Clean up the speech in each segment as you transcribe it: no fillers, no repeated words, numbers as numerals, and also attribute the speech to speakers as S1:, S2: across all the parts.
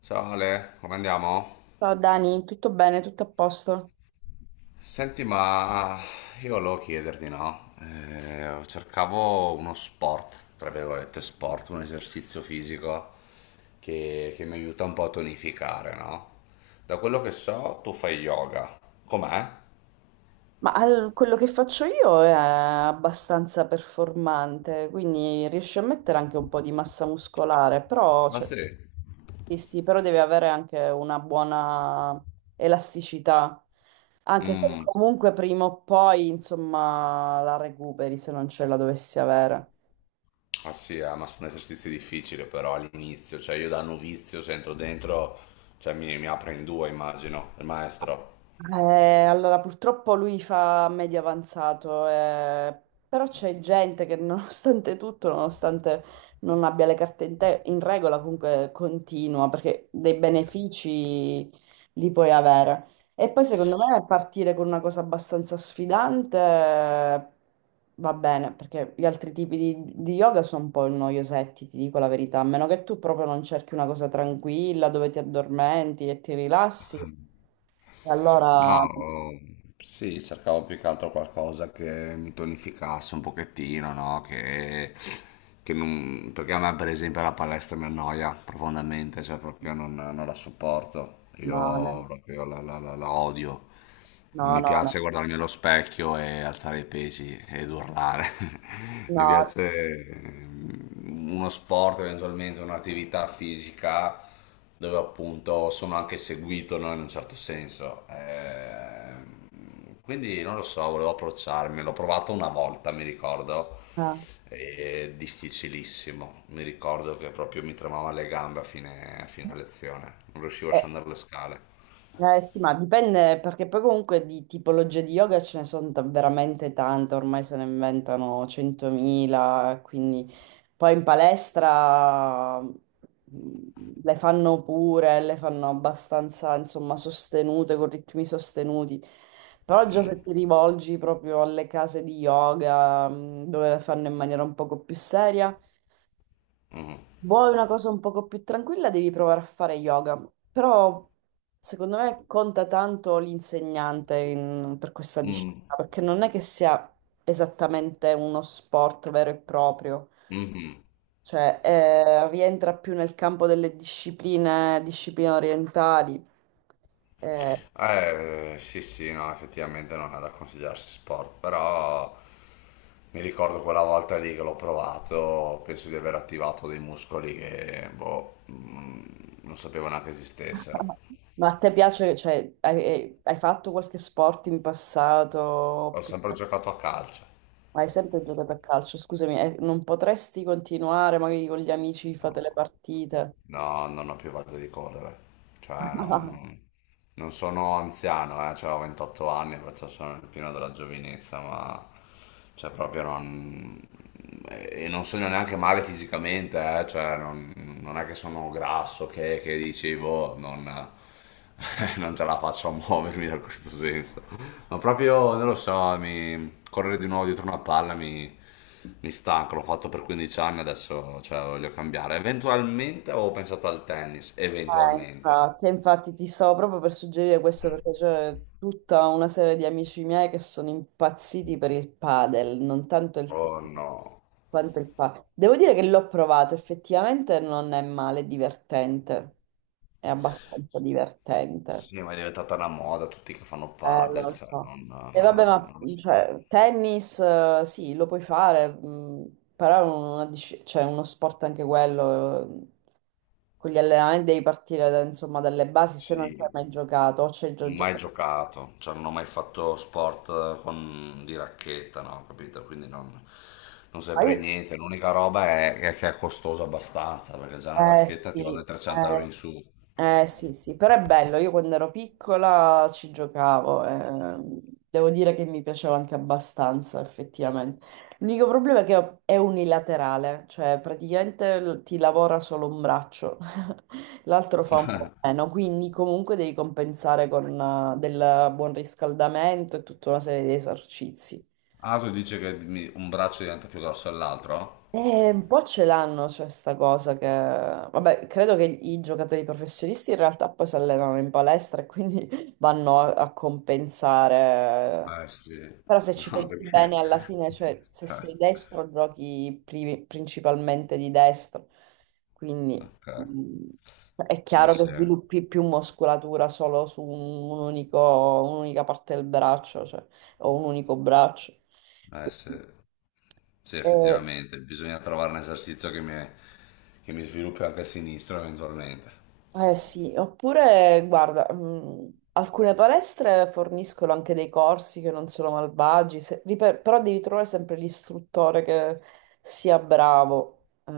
S1: Ciao Ale, come andiamo?
S2: Ciao Dani, tutto bene, tutto a posto?
S1: Senti, ma io volevo chiederti, no? Cercavo uno sport, tra virgolette sport, un esercizio fisico che mi aiuta un po' a tonificare, no? Da quello che so, tu fai yoga. Com'è?
S2: Ma quello che faccio io è abbastanza performante, quindi riesci a mettere anche un po' di massa muscolare, però,
S1: Ah
S2: cioè,
S1: sì?
S2: sì, sì, però deve avere anche una buona elasticità, anche se
S1: Mm,
S2: comunque prima o poi, insomma, la recuperi se non ce la dovessi avere.
S1: ah sì, ma sono esercizi difficili però all'inizio, cioè io da novizio se entro dentro, cioè mi apre in due, immagino, il maestro.
S2: Allora, purtroppo lui fa medio avanzato, però c'è gente che nonostante tutto, nonostante non abbia le carte in regola, comunque continua, perché dei benefici li puoi avere. E poi secondo me partire con una cosa abbastanza sfidante va bene, perché gli altri tipi di yoga sono un po' noiosetti, ti dico la verità, a meno che tu proprio non cerchi una cosa tranquilla dove ti addormenti e ti rilassi. E allora.
S1: No, sì, cercavo più che altro qualcosa che mi tonificasse un pochettino, no? Che non... Perché a me, per esempio, la palestra mi annoia profondamente, cioè proprio non la sopporto.
S2: No,
S1: Io
S2: no,
S1: proprio la odio. Non
S2: no,
S1: mi
S2: no, no.
S1: piace guardarmi allo specchio e alzare i pesi ed urlare. Mi
S2: No.
S1: piace uno sport, eventualmente un'attività fisica dove appunto sono anche seguito, no, in un certo senso. Quindi non lo so, volevo approcciarmi. L'ho provato una volta, mi ricordo.
S2: Ah,
S1: È difficilissimo. Mi ricordo che proprio mi tremavano le gambe a fine lezione. Non riuscivo a scendere le scale.
S2: eh, eh, sì, ma dipende perché poi comunque di tipologie di yoga ce ne sono veramente tante, ormai se ne inventano 100.000, quindi poi in palestra le fanno pure, le fanno abbastanza, insomma, sostenute, con ritmi sostenuti. Però già se
S1: Mm,
S2: ti rivolgi proprio alle case di yoga, dove le fanno in maniera un poco più seria.
S1: mm,
S2: Vuoi una cosa un poco più tranquilla, devi provare a fare yoga, però secondo me conta tanto l'insegnante per questa
S1: mm,
S2: disciplina, perché non è che sia esattamente uno sport vero e proprio,
S1: mhm.
S2: cioè rientra più nel campo delle discipline, discipline orientali. Eh,
S1: Sì, sì, no, effettivamente non è da considerarsi sport, però mi ricordo quella volta lì che l'ho provato, penso di aver attivato dei muscoli che, boh, non sapevo neanche esistessero.
S2: ma a te piace, cioè, hai fatto qualche sport in passato?
S1: Ho sempre giocato a calcio.
S2: Ma hai sempre giocato a calcio? Scusami, non potresti continuare magari con gli amici, fate le
S1: No.
S2: partite?
S1: No, non ho più voglia di correre. Cioè, non sono anziano, cioè, ho 28 anni, perciò sono nel pieno della giovinezza, ma cioè, proprio non... E non sono neanche male fisicamente, cioè, non è che sono grasso, che dicevo, non, non ce la faccio a muovermi da questo senso. Ma proprio, non lo so, mi... correre di nuovo dietro una palla mi stanca, l'ho fatto per 15 anni, adesso cioè, voglio cambiare. Eventualmente avevo pensato al tennis,
S2: Ah,
S1: eventualmente.
S2: infatti, infatti ti stavo proprio per suggerire questo perché c'è tutta una serie di amici miei che sono impazziti per il padel, non tanto il
S1: Oh
S2: tennis
S1: no.
S2: quanto il padel. Devo dire che l'ho provato, effettivamente non è male, è divertente, è abbastanza divertente.
S1: Sì, ma è diventata una moda, tutti che fanno padel,
S2: Lo
S1: cioè,
S2: so.
S1: non...
S2: E vabbè, ma
S1: non lo so.
S2: cioè, tennis, sì, lo puoi fare, però è una cioè, uno sport anche quello, con gli allenamenti devi partire insomma dalle basi se non ci hai
S1: Sì.
S2: mai giocato o ci hai già
S1: Mai
S2: giocato.
S1: giocato, cioè non ho mai fatto sport con, di racchetta, no, capito? Quindi non, non
S2: Ma
S1: saprei
S2: io-
S1: niente. L'unica roba è che è costoso abbastanza, perché già una
S2: Eh
S1: racchetta
S2: sì,
S1: ti va dai 300 euro
S2: eh,
S1: in su.
S2: Eh sì, sì, però è bello, io quando ero piccola ci giocavo, devo dire che mi piaceva anche abbastanza effettivamente. L'unico problema è che è unilaterale, cioè praticamente ti lavora solo un braccio, l'altro fa un po' meno, quindi comunque devi compensare con del buon riscaldamento e tutta una serie di esercizi.
S1: Ah, tu dici che mi- un braccio diventa più grosso dell'altro?
S2: Un po' ce l'hanno, cioè, sta cosa che... Vabbè, credo che i giocatori professionisti in realtà poi si allenano in palestra e quindi vanno a compensare.
S1: Eh sì,
S2: Però se ci
S1: no,
S2: pensi bene,
S1: perché...
S2: alla fine, cioè, se
S1: cioè,
S2: sei destro, giochi principalmente di destro. Quindi
S1: ok,
S2: mm, è
S1: eh
S2: chiaro che
S1: sì,
S2: sviluppi più muscolatura solo su un unico, un'unica parte del braccio, cioè, o un unico braccio.
S1: eh sì,
S2: Quindi,
S1: sì,
S2: eh,
S1: effettivamente, bisogna trovare un esercizio che mi sviluppi anche il sinistro eventualmente.
S2: Eh sì, oppure guarda, alcune palestre forniscono anche dei corsi che non sono malvagi, però devi trovare sempre l'istruttore che sia bravo.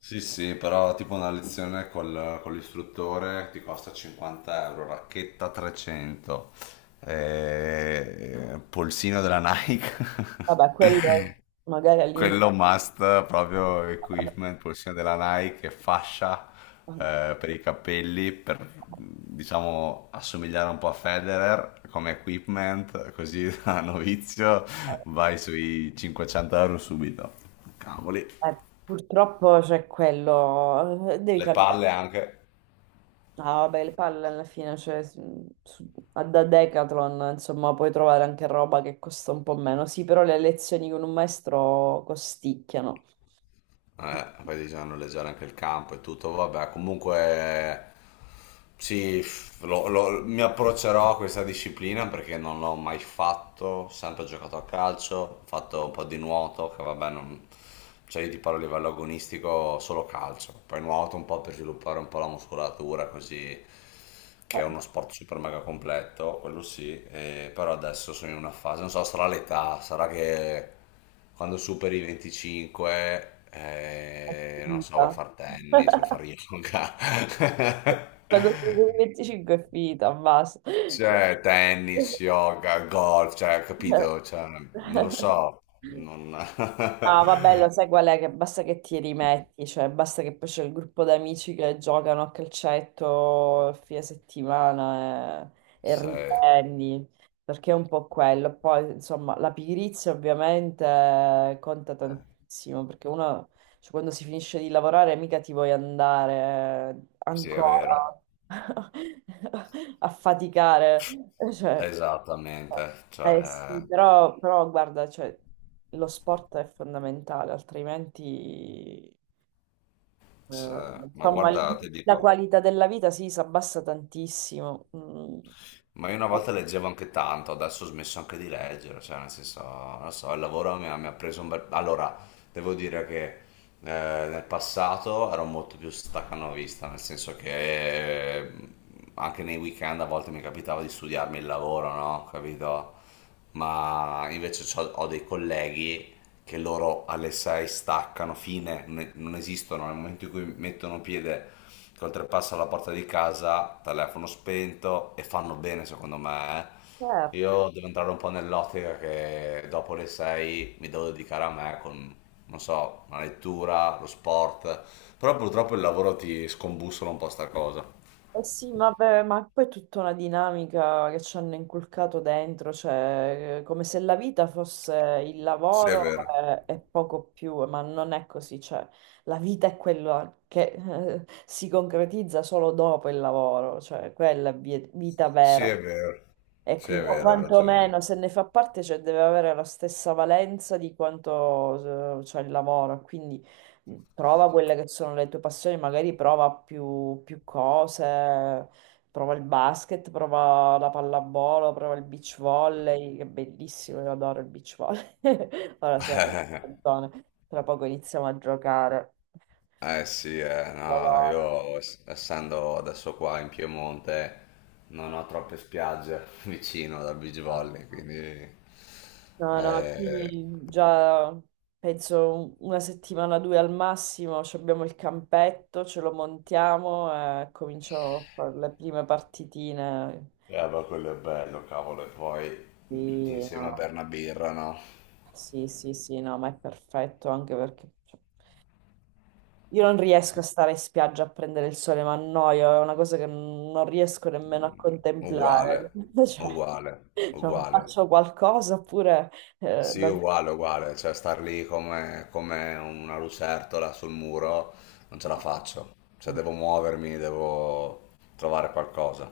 S1: Sì, sì, però tipo una lezione con l'istruttore ti costa 50 euro, racchetta 300, polsino della Nike,
S2: Vabbè, quello magari all'inizio...
S1: quello must, proprio
S2: Vabbè,
S1: equipment, polsino della Nike, e fascia per i capelli, per diciamo assomigliare un po' a Federer come equipment, così da novizio vai sui 500 euro subito. Cavoli.
S2: purtroppo c'è quello, devi
S1: Le
S2: cambiare.
S1: palle anche.
S2: Ah, vabbè, le palle alla fine, cioè, da Decathlon, insomma, puoi trovare anche roba che costa un po' meno. Sì, però le lezioni con un maestro costicchiano.
S1: Poi bisogna noleggiare anche il campo e tutto, vabbè, comunque sì, mi approccerò a questa disciplina perché non l'ho mai fatto, ho sempre giocato a calcio, ho fatto un po' di nuoto, che vabbè, non, cioè io ti parlo a livello agonistico solo calcio, poi nuoto un po' per sviluppare un po' la muscolatura, così che è
S2: Eh,
S1: uno sport super mega completo, quello sì, però adesso sono in una fase, non so, sarà l'età, sarà che quando superi i 25,
S2: È
S1: non so, vuoi
S2: finita.
S1: far tennis, vuoi far yoga,
S2: Quando sono 25 è finita, basta.
S1: cioè tennis, yoga, golf, cioè, capito? Cioè, non lo so, non...
S2: Ah, vabbè, lo sai qual è? Che basta che ti rimetti, cioè basta che poi c'è il gruppo d'amici che giocano a calcetto a fine settimana e
S1: Se-
S2: riprendi, perché è un po' quello. Poi, insomma, la pigrizia ovviamente conta
S1: eh,
S2: tantissimo, perché uno, cioè, quando si finisce di lavorare mica ti vuoi andare
S1: sì, è vero.
S2: ancora a faticare, cioè...
S1: Esattamente,
S2: Eh
S1: cioè,
S2: sì, però guarda, cioè, lo sport è fondamentale, altrimenti, Eh,
S1: ma
S2: insomma,
S1: guarda, ti
S2: la
S1: dico,
S2: qualità della vita sì, si abbassa tantissimo. Mm.
S1: ma io una volta leggevo anche tanto, adesso ho smesso anche di leggere, cioè nel senso, non so, il lavoro mi ha preso un bel... Allora, devo dire che nel passato ero molto più staccanovista, nel senso che anche nei weekend a volte mi capitava di studiarmi il lavoro, no? Capito? Ma invece ho dei colleghi che loro alle 6 staccano, fine, non esistono, nel momento in cui mettono piede che oltrepassano la porta di casa, telefono spento e fanno bene secondo me, eh.
S2: Certo.
S1: Io devo entrare un po' nell'ottica che dopo le 6 mi devo dedicare a me con, non so, la lettura, lo sport, però purtroppo il lavoro ti scombussola un po' sta cosa.
S2: Eh sì, ma, beh, ma poi è tutta una dinamica che ci hanno inculcato dentro, cioè come se la vita fosse il
S1: Sì, è
S2: lavoro
S1: vero.
S2: e poco più, ma non è così, cioè la vita è quella che si concretizza solo dopo il lavoro, cioè quella è vita
S1: Sì,
S2: vera.
S1: è vero.
S2: E
S1: Sì, è
S2: quindi, o
S1: vero, hai
S2: quantomeno,
S1: ragione.
S2: se ne fa parte, cioè, deve avere la stessa valenza di quanto c'è il lavoro. Quindi prova quelle che sono le tue passioni, magari prova più cose, prova il basket, prova la pallavolo, prova il beach volley, che è bellissimo, io adoro il beach volley. Ora siamo in zone, tra poco iniziamo a giocare.
S1: Sì, no,
S2: Allora,
S1: io essendo adesso qua in Piemonte non ho troppe spiagge vicino da beach volley, quindi
S2: no, no,
S1: eh,
S2: qui già penso una settimana, due al massimo, ci abbiamo il campetto, ce lo montiamo e cominciamo a fare le prime partitine.
S1: eh, ma quello è bello, cavolo, e poi tutti
S2: Sì,
S1: insieme a
S2: no.
S1: berna birra, no?
S2: Sì, sì, sì, no, ma è perfetto anche perché cioè, io non riesco a
S1: Sì.
S2: stare in spiaggia a prendere il sole, ma annoio, è una cosa che non riesco nemmeno a
S1: Uguale,
S2: contemplare.
S1: uguale,
S2: Cioè,
S1: uguale.
S2: faccio qualcosa oppure eh,
S1: Sì,
S2: non-
S1: uguale, uguale, cioè star lì come, come una lucertola sul muro non ce
S2: no,
S1: la faccio, cioè
S2: no.
S1: devo muovermi, devo trovare qualcosa.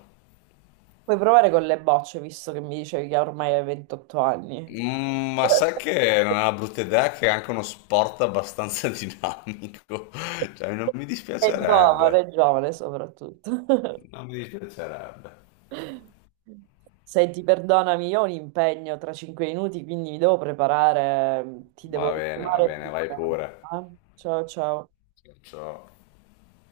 S2: Puoi provare con le bocce, visto che mi dicevi che ormai hai 28 anni.
S1: Mm, ma sai che non è una brutta idea che è anche uno sport abbastanza dinamico, cioè non mi dispiacerebbe,
S2: È giovane soprattutto.
S1: non mi dispiacerebbe.
S2: Senti, perdonami, io ho un impegno tra 5 minuti, quindi mi devo preparare. Ti devo
S1: Va
S2: chiamare
S1: bene,
S2: più
S1: vai
S2: tardi.
S1: pure.
S2: Eh? Ciao, ciao.
S1: Ciao.